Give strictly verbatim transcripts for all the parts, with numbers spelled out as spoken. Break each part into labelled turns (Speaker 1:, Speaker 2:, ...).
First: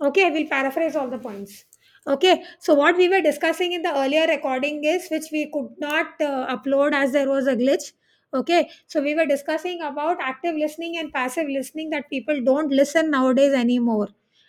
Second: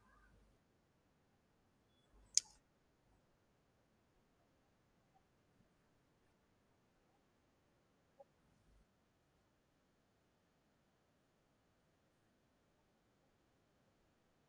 Speaker 1: Okay, I will paraphrase all the points. Okay, so what we were discussing in the earlier recording is which we could not uh, upload as there was a glitch. Okay, so we were discussing about active listening and passive listening that people don't listen nowadays anymore,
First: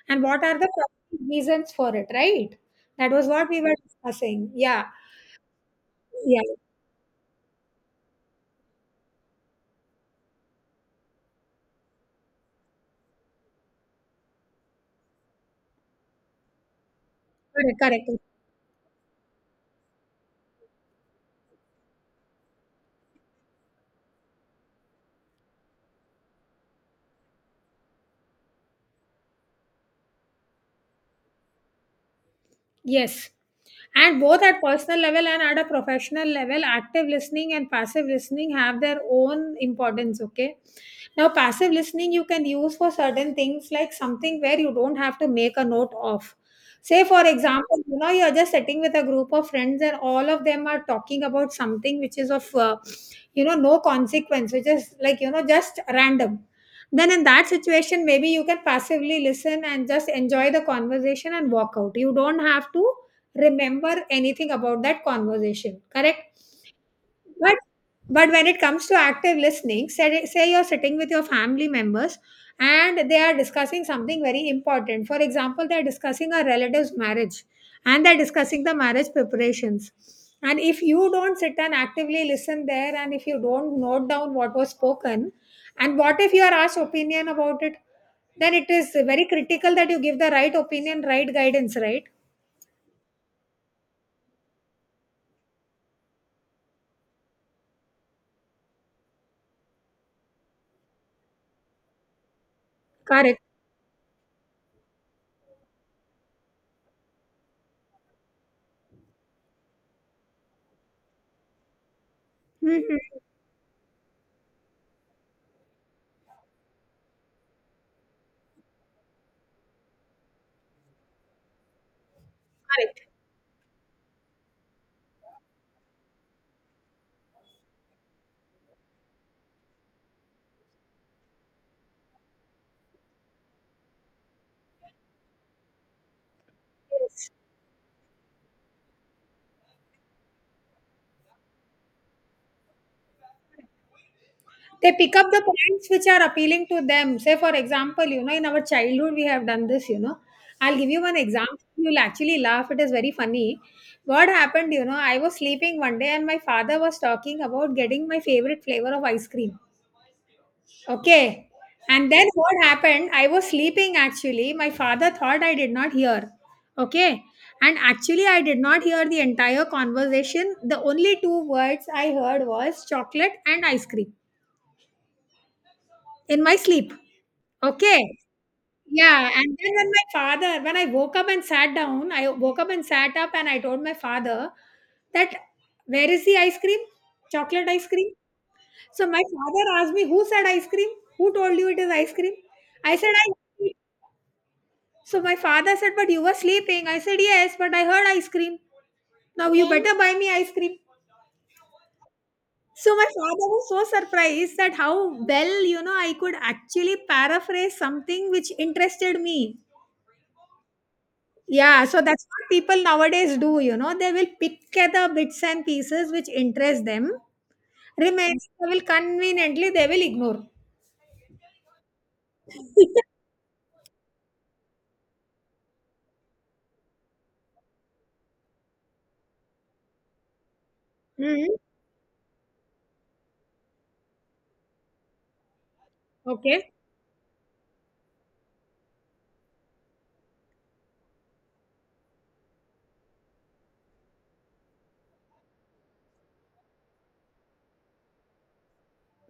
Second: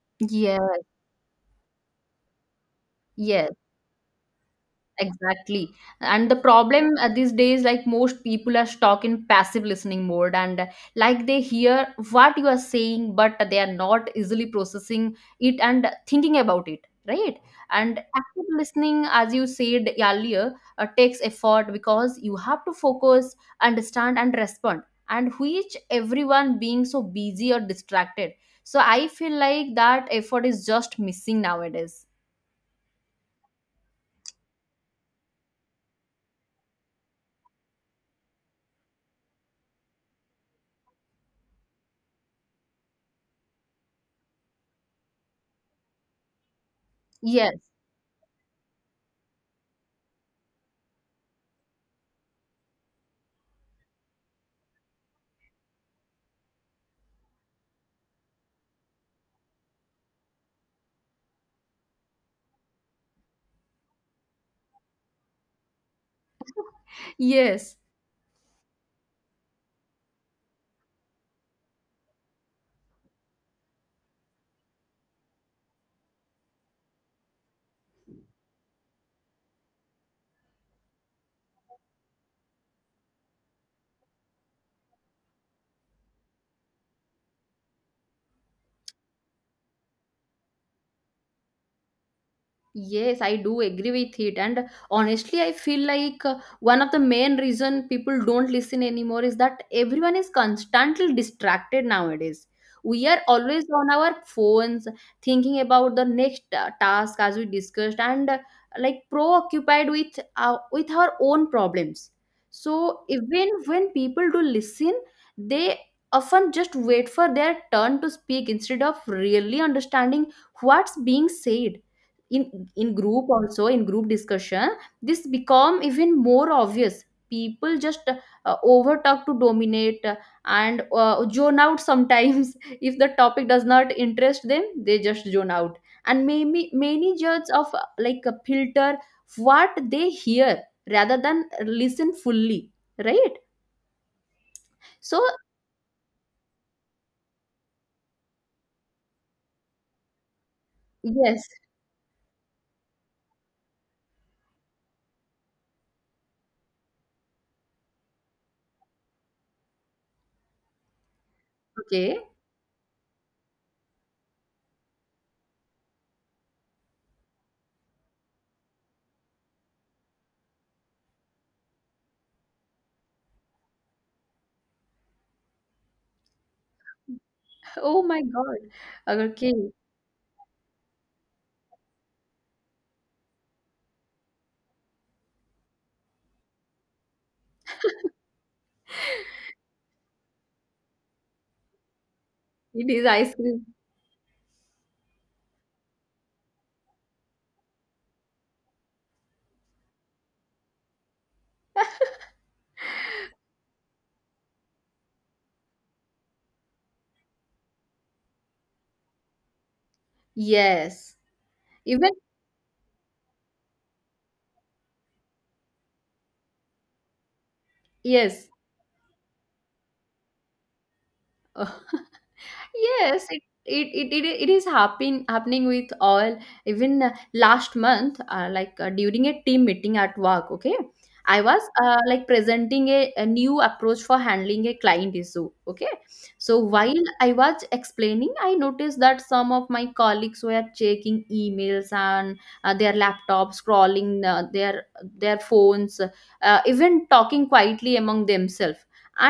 Speaker 1: and what
Speaker 2: Yeah,
Speaker 1: are the possible reasons for it, right? That was what
Speaker 2: yes,
Speaker 1: we were discussing. Yeah,
Speaker 2: exactly. And the
Speaker 1: yeah,
Speaker 2: problem uh, these days, like most people are stuck in passive listening mode, and uh, like they hear what you are saying, but they are not easily processing it and thinking about it, right?
Speaker 1: correct,
Speaker 2: And
Speaker 1: correct.
Speaker 2: active listening, as you said earlier, uh, takes effort because you have to focus, understand, and respond, and which everyone being so busy or distracted. So I feel like that effort is just missing nowadays.
Speaker 1: Yes. And both at personal level and at a professional level, active listening and passive listening have their own importance. Okay. Now, passive listening you can use for certain things like something where you don't have to make a note of. Say, for
Speaker 2: Yes.
Speaker 1: example, you know, you're just sitting with a group of friends and all of them are talking about something which is of, uh, you know, no consequence, which is like, you know, just random. Then in that situation maybe you can passively listen and just enjoy the conversation and walk out. You don't have to remember anything about that conversation, correct? But
Speaker 2: Yes.
Speaker 1: but when it comes to active listening, say, say you're sitting with your family members and they are discussing something very important. For example, they're discussing a relative's marriage and they're discussing the marriage preparations. And if you don't sit and actively listen there, and if you don't note down what was spoken, and what if you are asked opinion about it, then it is very critical that you give the right opinion, right guidance, right?
Speaker 2: Yes, I do agree with it. And honestly, I feel like uh, one of the main reason people don't listen anymore is that everyone is constantly distracted nowadays. We are
Speaker 1: Correct.
Speaker 2: always on our phones thinking about the next uh, task as we discussed and uh, like preoccupied with our, with our own problems. So
Speaker 1: Mhm.
Speaker 2: even when people do listen, they often just wait for their turn to speak instead of really understanding what's being said in in
Speaker 1: Correct.
Speaker 2: group, also in group discussion, this become even more obvious. People just uh, overtalk to dominate uh, and uh, zone out sometimes. If the topic does not interest them, they just zone out, and maybe many judge of uh, like a filter what they hear rather than listen fully, right?
Speaker 1: They pick
Speaker 2: So
Speaker 1: up the points which are appealing to them. Say, for example, you know, in our childhood, we have done this, you know. I'll give you one
Speaker 2: yes.
Speaker 1: example. You'll actually laugh. It is very funny. What happened, you know, I was sleeping one day and my father was talking about getting my favorite flavor of ice cream. Okay. And
Speaker 2: Okay.
Speaker 1: then what happened? I was sleeping actually. My father thought I did not hear. Okay. And actually, I did not hear the entire conversation. The only two words I heard was chocolate and ice cream in my sleep.
Speaker 2: Oh
Speaker 1: Okay.
Speaker 2: my god,
Speaker 1: Yeah, and
Speaker 2: okay.
Speaker 1: then when my father when I woke up and sat down, I woke up and sat up and I told my father that where is the ice cream? Chocolate ice cream? So my father asked me, who said ice cream? Who told you it is ice cream?
Speaker 2: It
Speaker 1: I
Speaker 2: is
Speaker 1: said,
Speaker 2: ice cream.
Speaker 1: I so my father said, but you were sleeping. I said, yes, but I heard ice cream. Now you better buy me ice cream. So my father was so surprised that how well, you know, I could actually paraphrase something which interested me.
Speaker 2: Yes.
Speaker 1: Yeah, so
Speaker 2: Even
Speaker 1: that's what people nowadays do, you know, they will pick at the bits and pieces which interest them.
Speaker 2: yes.
Speaker 1: Remains they will conveniently they will ignore.
Speaker 2: Yes, it it it, it, it is happen, happening with all. Even uh, last month, uh, like uh, during a team meeting at work, okay, I
Speaker 1: Hmm.
Speaker 2: was uh, like presenting a, a new approach for handling a client issue. Okay, so
Speaker 1: Okay.
Speaker 2: while I was explaining, I noticed that some of my colleagues were checking emails and uh, their laptops, scrolling uh, their their phones, uh, even talking quietly among themselves.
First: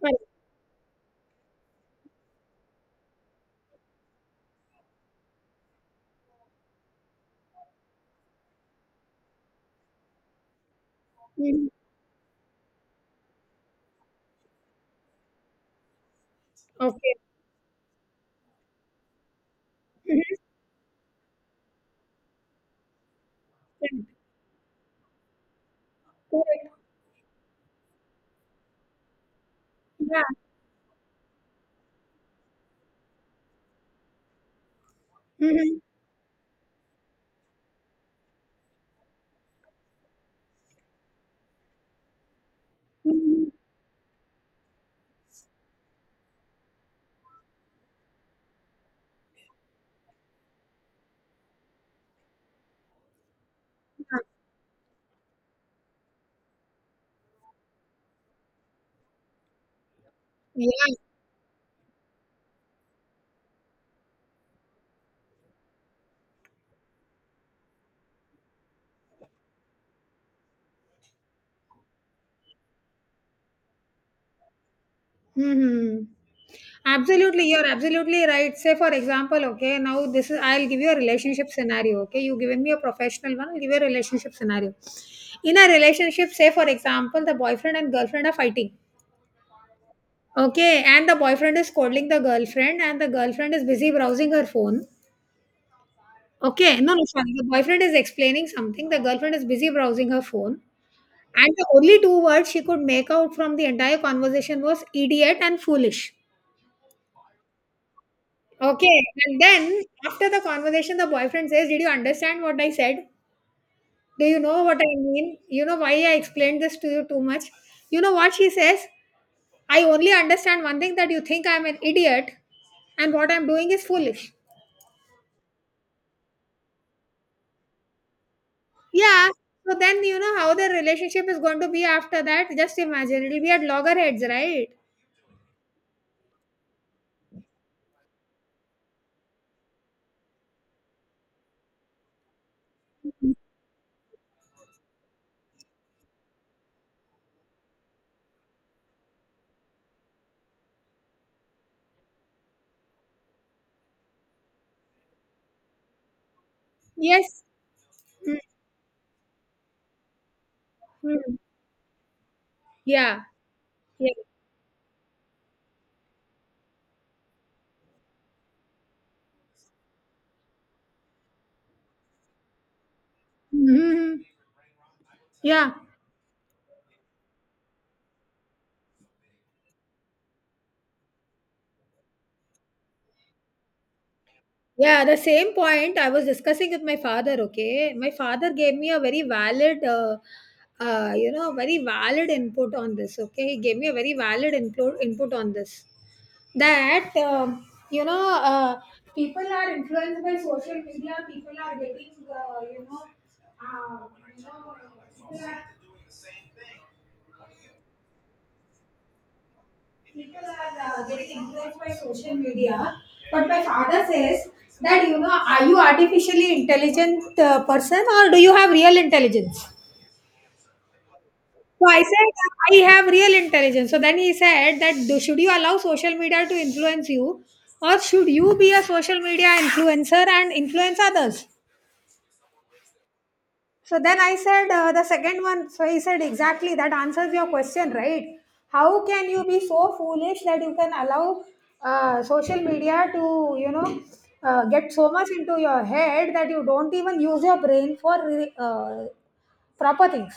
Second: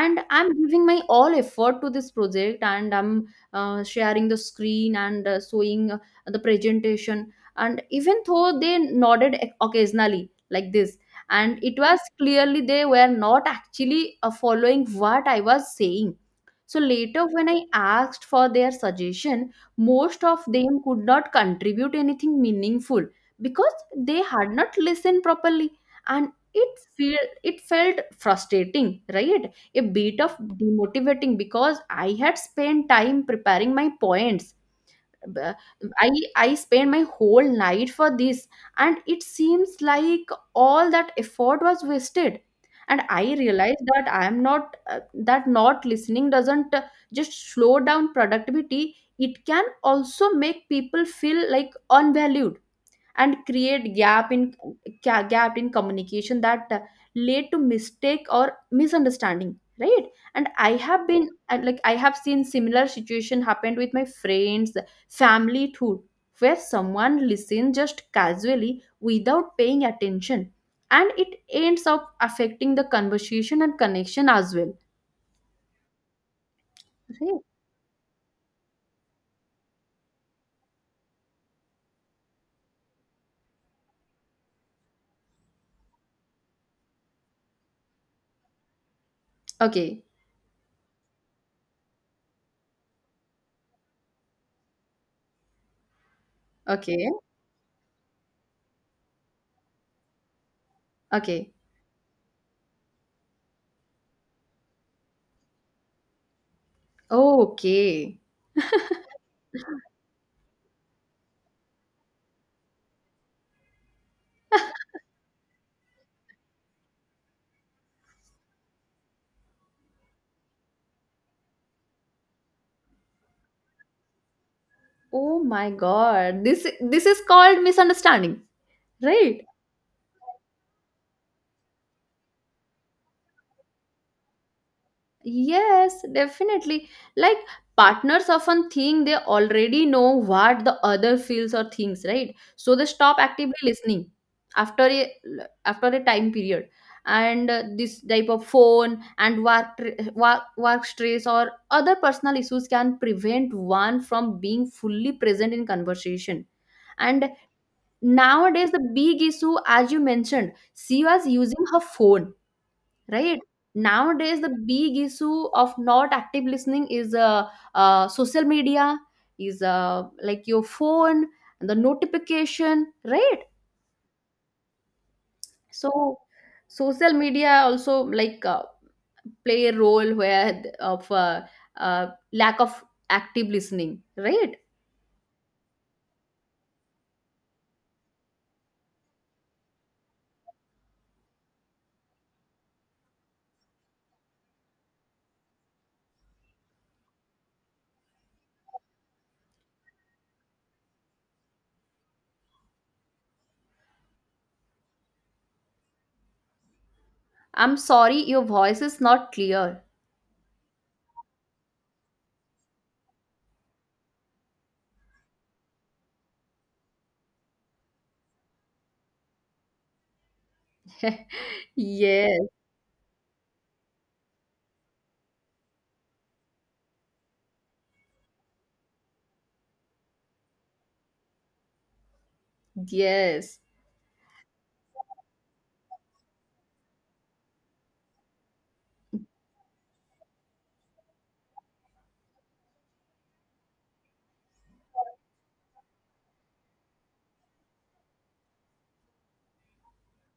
Speaker 1: Well,
Speaker 2: I'm giving my all effort to this project, and I'm uh, sharing the screen and uh, showing uh, the presentation, and even though they nodded oc- occasionally like this, and
Speaker 1: mhm.
Speaker 2: it was clearly they were not actually uh, following what I was saying. So
Speaker 1: Okay.
Speaker 2: later when I asked for their suggestion, most
Speaker 1: Mhm.
Speaker 2: of them could not contribute anything meaningful because they had not listened properly, and
Speaker 1: Correct.
Speaker 2: it feel it felt frustrating, right? A bit
Speaker 1: Yeah.
Speaker 2: of demotivating because I had spent time preparing my points. B-
Speaker 1: Mhm.
Speaker 2: I I spent my whole night for this, and it seems like all that effort was wasted. And I
Speaker 1: Mhm.
Speaker 2: realized that I am not uh, that not listening doesn't uh, just slow down productivity. It can also make people feel like unvalued and create gap in ga- gap in communication that uh, lead to mistake or misunderstanding, right? And I
Speaker 1: Yeah.
Speaker 2: have been and, like I have seen similar situation happened with my friends, family too, where someone listens just casually without paying attention, and it ends up affecting the conversation and connection as well,
Speaker 1: Hmm.
Speaker 2: right?
Speaker 1: Absolutely, you're absolutely right. Say, for example, okay, now this is I'll give you a relationship scenario. Okay, you given me a professional one, I'll give you a relationship scenario. In a relationship, say, for example, the boyfriend and girlfriend are fighting.
Speaker 2: Okay.
Speaker 1: Okay, and the boyfriend is scolding the girlfriend, and the girlfriend is busy browsing her phone. Okay, no, no,
Speaker 2: Okay.
Speaker 1: sorry. The boyfriend is explaining something, the girlfriend is busy browsing her phone,
Speaker 2: Okay.
Speaker 1: and the only two words she could make out from the entire conversation was idiot and foolish.
Speaker 2: Okay.
Speaker 1: Okay. And then after the conversation, the boyfriend says, did you understand what I said? Do you know what I mean? You know why I explained this to you too much? You know what she says? I only understand one thing, that you think I'm an idiot and what I'm doing is foolish.
Speaker 2: Oh my god, this this is called misunderstanding,
Speaker 1: Yeah.
Speaker 2: right?
Speaker 1: So then you know how the relationship is going to be after that. Just imagine, it'll be at loggerheads, right?
Speaker 2: Yes, definitely. Like partners often think they already know what the other feels or thinks, right? So they stop actively listening after a after a time period. And uh, this type of phone and work, tr- work work stress or other personal issues can prevent one from being fully present in conversation. And
Speaker 1: Yes. Mm,
Speaker 2: nowadays, the big issue, as you mentioned, she was
Speaker 1: mm.
Speaker 2: using her phone,
Speaker 1: Yeah.
Speaker 2: right?
Speaker 1: Yeah.
Speaker 2: Nowadays the big issue of not active listening is uh, uh social media, is uh like your phone and the notification, right?
Speaker 1: Mhm. Yeah.
Speaker 2: So social media also, like uh, play a role where th- of uh, uh lack of active listening, right?
Speaker 1: Yeah, the same point I was discussing with my father. Okay, my father gave me a very valid, uh, uh, you know, very valid input on this. Okay, he gave me a very valid input input on this. That um, you know, uh, people are influenced by social media. People are getting, uh, you know, uh, you know, people are
Speaker 2: I'm sorry, your voice is not clear.
Speaker 1: people are uh, getting influenced by social media, but my father says that, you know, are you artificially intelligent uh, person, or do you have real intelligence? So I said,
Speaker 2: Yes.
Speaker 1: I have real intelligence. So then he said that, do, should you allow social media to influence you, or should you be a social media influencer and influence others?
Speaker 2: Yes.
Speaker 1: So then I said uh, the second one. So he said exactly that answers your question, right? How can you be so foolish that you can allow uh, social media to, you know uh, get so much into your head that you don't even use your brain for re- uh, proper things?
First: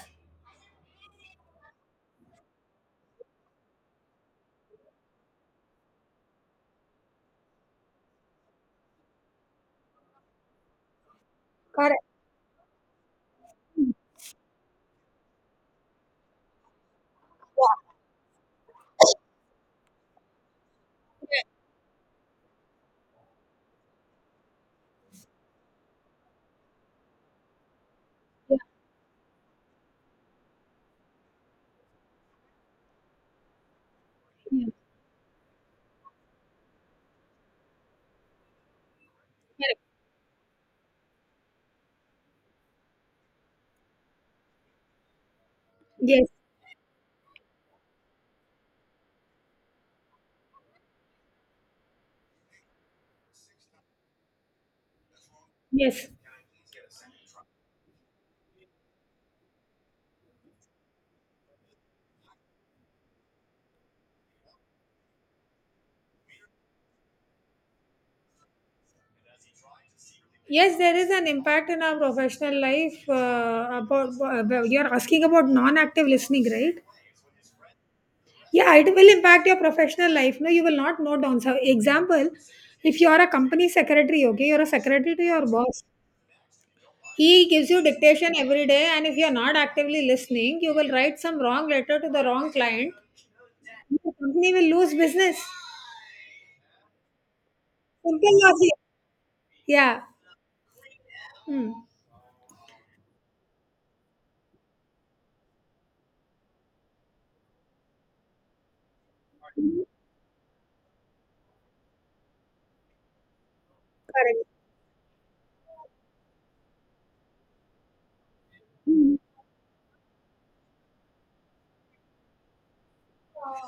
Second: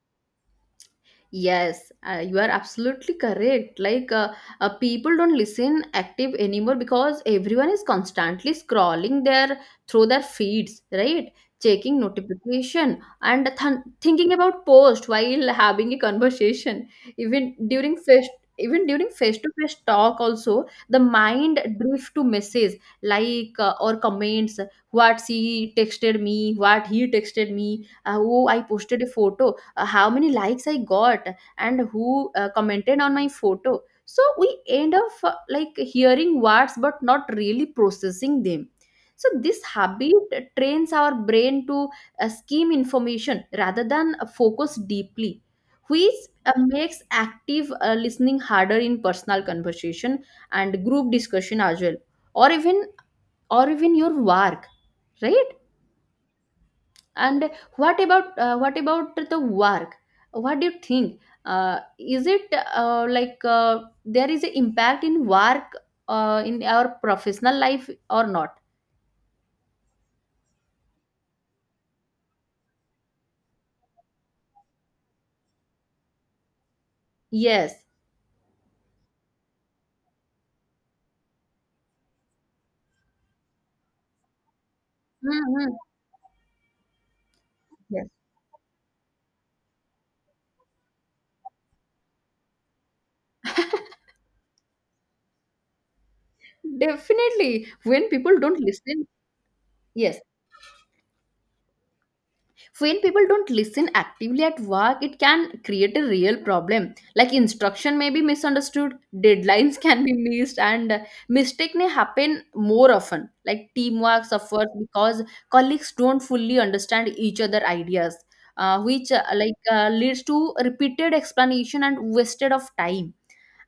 Speaker 2: Yes, uh, you are absolutely correct. Like, uh, uh, people don't listen active anymore because everyone is constantly scrolling their through their feeds, right? Checking
Speaker 1: Correct.
Speaker 2: notification and th- thinking about post while having a conversation. Even during face, even during face-to-face talk, also the mind drift to messages like uh, or comments. What she texted me, what he texted me. Uh, oh, I posted a photo, uh, how many likes I got, and who uh, commented on my photo. So we end up uh, like hearing words but not really processing them. So this
Speaker 1: Correct.
Speaker 2: habit trains our brain to uh, skim information rather than uh, focus deeply, which
Speaker 1: Yes.
Speaker 2: uh, makes active uh, listening harder in personal conversation and group discussion as well, or even or even your work, right?
Speaker 1: Yes.
Speaker 2: And what about uh, what about the work? What do you think? Uh, is it uh, like uh, there is an impact in work uh, in our professional life or not?
Speaker 1: Yes, there is an impact in our professional life. Uh, about uh, you're asking about non-active listening, right?
Speaker 2: Yes.
Speaker 1: Yeah, it will impact your professional life. No, you will not note down. So, example, if you are a company secretary, okay, you're a secretary to your
Speaker 2: Mhm.
Speaker 1: boss. He gives you
Speaker 2: Yes.
Speaker 1: dictation every day, and if you're not actively listening, you will write some wrong letter to the wrong client. The company will lose business.
Speaker 2: Definitely. When
Speaker 1: Simple
Speaker 2: people don't
Speaker 1: logic.
Speaker 2: listen,
Speaker 1: Yeah.
Speaker 2: yes.
Speaker 1: Hmm.
Speaker 2: When people don't listen actively at work, it can create a real problem. Like instruction may be misunderstood, deadlines can be missed, and uh, mistake may happen more often. Like teamwork
Speaker 1: Correct.
Speaker 2: suffers because colleagues don't fully understand each other ideas, uh, which uh, like uh, leads to repeated explanation and wasted of time,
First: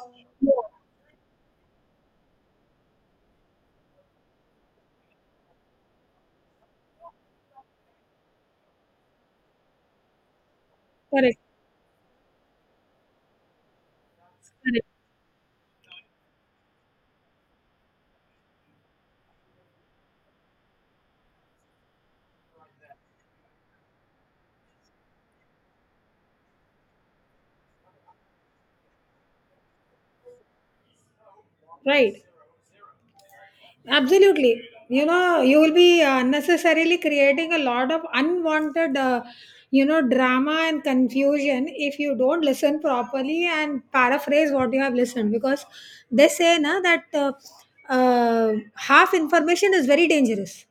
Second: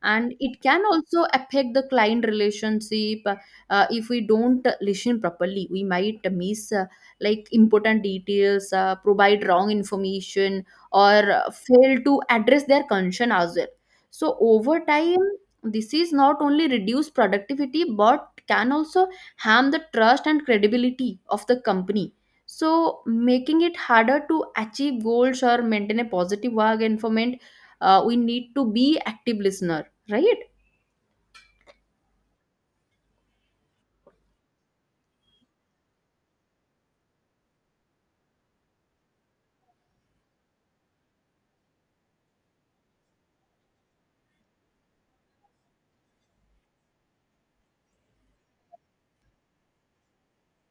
Speaker 2: and it
Speaker 1: Yeah.
Speaker 2: can also affect the client relationship. uh, if we don't listen properly, we might miss uh, like important details, uh, provide wrong information or
Speaker 1: Correct.
Speaker 2: uh, fail to address their concern as well. So over
Speaker 1: Correct.
Speaker 2: time, this is not only reduce productivity but can also harm the trust and credibility of the company, so making it harder to achieve goals or maintain a positive work environment. uh, we need to be active listener. Right?
Speaker 1: Right. Absolutely. You know, you will be uh, unnecessarily creating a lot of unwanted, uh, you know, drama and confusion if you don't listen properly and paraphrase what you have listened. Because they say na, that uh, uh, half information is very dangerous.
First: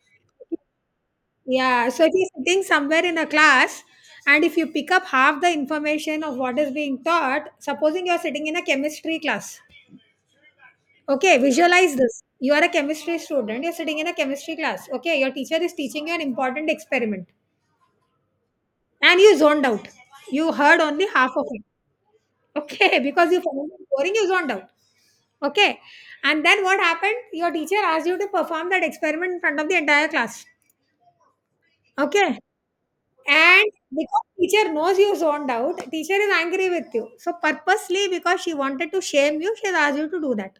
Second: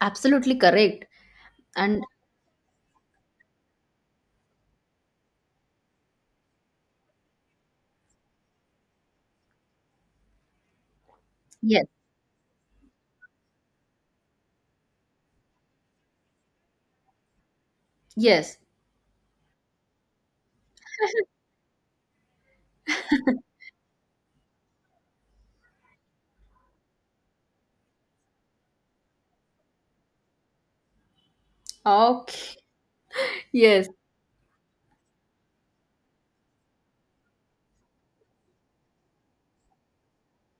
Speaker 2: Absolutely correct.
Speaker 1: Yeah. So
Speaker 2: And
Speaker 1: if you're sitting somewhere in a class, and if you pick up half the information of what is being taught, supposing you're sitting in a chemistry class. Okay,
Speaker 2: yes,
Speaker 1: visualize this. You are a chemistry student, you're sitting in a chemistry class. Okay, your teacher is teaching you an important experiment
Speaker 2: yes.
Speaker 1: and you zoned out. You heard only half of it. Okay, because you found it boring, you zoned out. Okay, and then what happened? Your teacher asked you to perform that experiment in front of the entire class. Okay,
Speaker 2: Okay.
Speaker 1: and
Speaker 2: Yes.
Speaker 1: because teacher knows you zoned out, teacher is angry with you. So, purposely, because she wanted to shame you, she has asked you to do that.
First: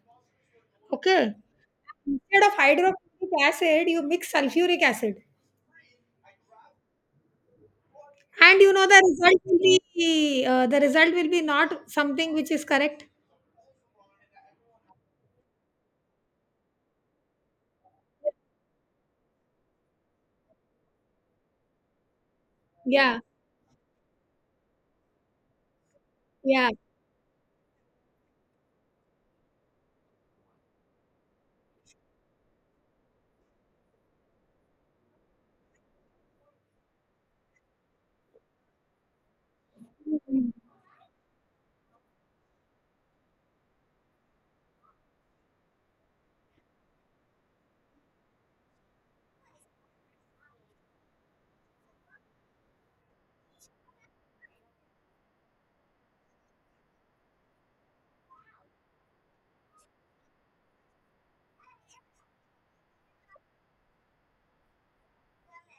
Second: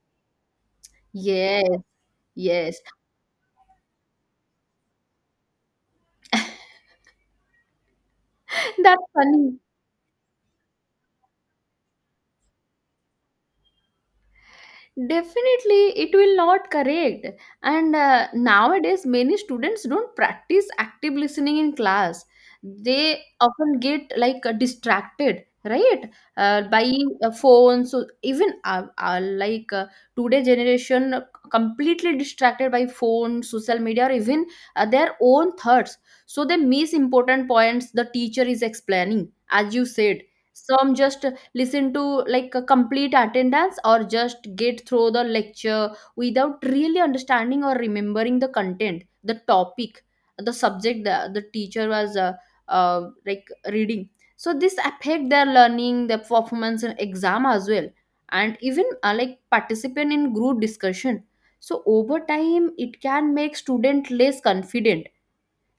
Speaker 1: Okay.
Speaker 2: Yes.
Speaker 1: Instead of
Speaker 2: Yes.
Speaker 1: hydrochloric acid, you mix sulfuric acid, and you know the
Speaker 2: That's
Speaker 1: result will
Speaker 2: funny.
Speaker 1: be uh, the result will be not something which is correct.
Speaker 2: Definitely, it will not correct. And uh, nowadays, many students don't practice active listening in class.
Speaker 1: Yeah,
Speaker 2: They often get like uh, distracted, right? Uh,
Speaker 1: yeah,
Speaker 2: by uh, phones, so even uh, uh, like uh, today generation uh, completely distracted by phone, social media, or even uh, their own thoughts. So they miss important points the teacher is explaining, as you said.
Speaker 1: mm,
Speaker 2: Some just listen to like a complete attendance or just get through the lecture without really understanding or remembering the content, the topic, the subject, the, the teacher was uh, uh, like reading. So this affect their learning, their performance in exam as well, and even uh, like participant in group discussion. So over time it can make student less confident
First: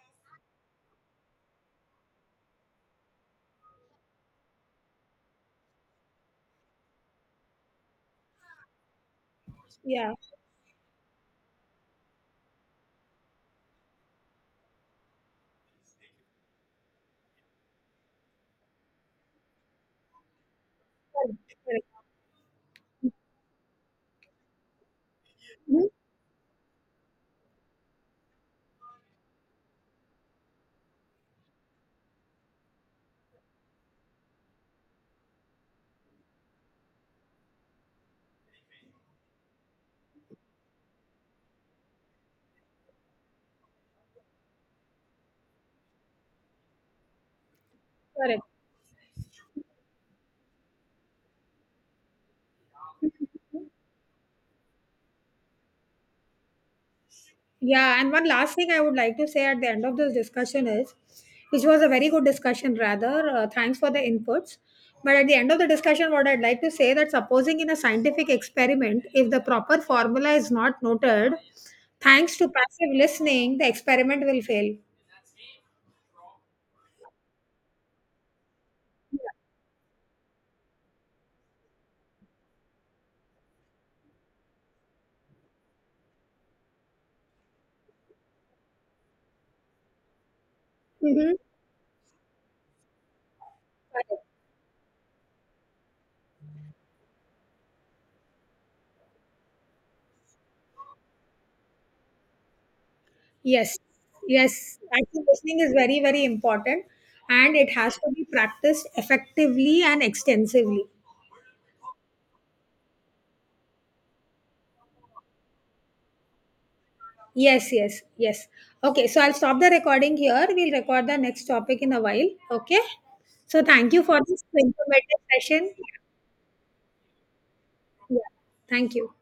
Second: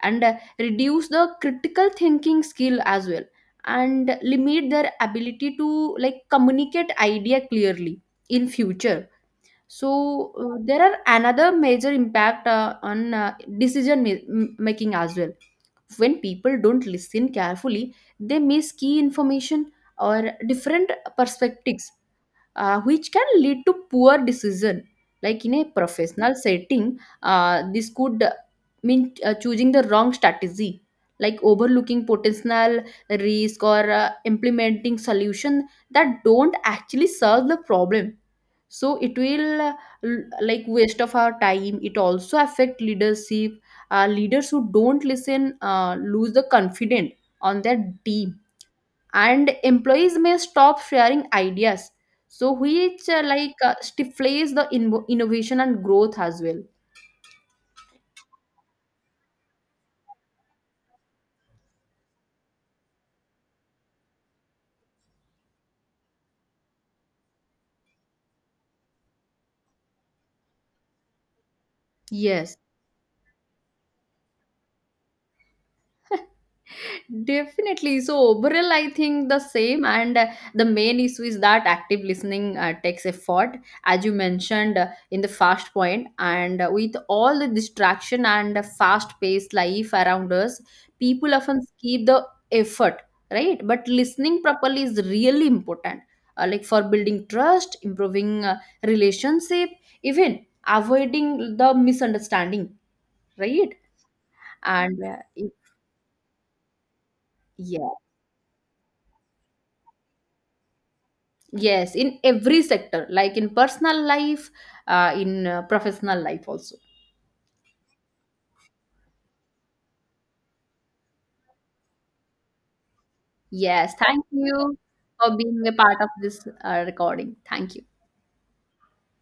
Speaker 2: and uh, reduce the critical thinking skill as well, and limit their ability to like communicate idea clearly in future.
Speaker 1: yeah.
Speaker 2: So uh, there are another major impact uh, on uh, decision ma- m- making as well. When people don't listen carefully, they miss key information or different
Speaker 1: Correct, correct,
Speaker 2: perspectives, uh, which can lead to poor decision. Like in a
Speaker 1: mhm,
Speaker 2: professional setting, uh, this could mean uh, choosing the wrong strategy, like overlooking potential risk or uh, implementing solution that don't actually solve the problem. So it will uh, l- like waste of our time. It also affect leadership. uh, leaders who don't listen uh, lose the confidence on their team,
Speaker 1: correct.
Speaker 2: and employees may stop sharing ideas, so which uh, like uh, stifles the invo- innovation and growth as well.
Speaker 1: Yeah, and one last thing I would like to say at the end of this discussion is, which was a very good discussion, rather. Uh, thanks for the inputs. But at the end of the discussion, what I'd like to say, that supposing in a scientific experiment, if the proper formula is not noted, thanks to
Speaker 2: Yes.
Speaker 1: passive listening, the experiment will fail.
Speaker 2: Definitely. So overall, I think the same, and uh, the main issue is that active listening uh, takes effort, as you mentioned uh, in the first point. And uh, with all the distraction and uh, fast-paced life around us,
Speaker 1: Mm-hmm.
Speaker 2: people often skip the effort, right? But listening properly is really important, uh, like for building trust, improving uh, relationship, even avoiding the misunderstanding, right?
Speaker 1: Yes, yes.
Speaker 2: And uh,
Speaker 1: Active listening is very, very important, and it has
Speaker 2: yes.
Speaker 1: to be practiced effectively and extensively.
Speaker 2: Yes, in every sector, like in personal life, uh, in uh, professional life also.
Speaker 1: Yes, yes, yes. Okay, so I'll stop the recording here. We'll record the next topic in a while. Okay. So thank
Speaker 2: Yes,
Speaker 1: you for
Speaker 2: thank
Speaker 1: this
Speaker 2: you
Speaker 1: informative
Speaker 2: for being a
Speaker 1: session.
Speaker 2: part of this uh, recording. Thank you.
Speaker 1: Yeah. Thank you.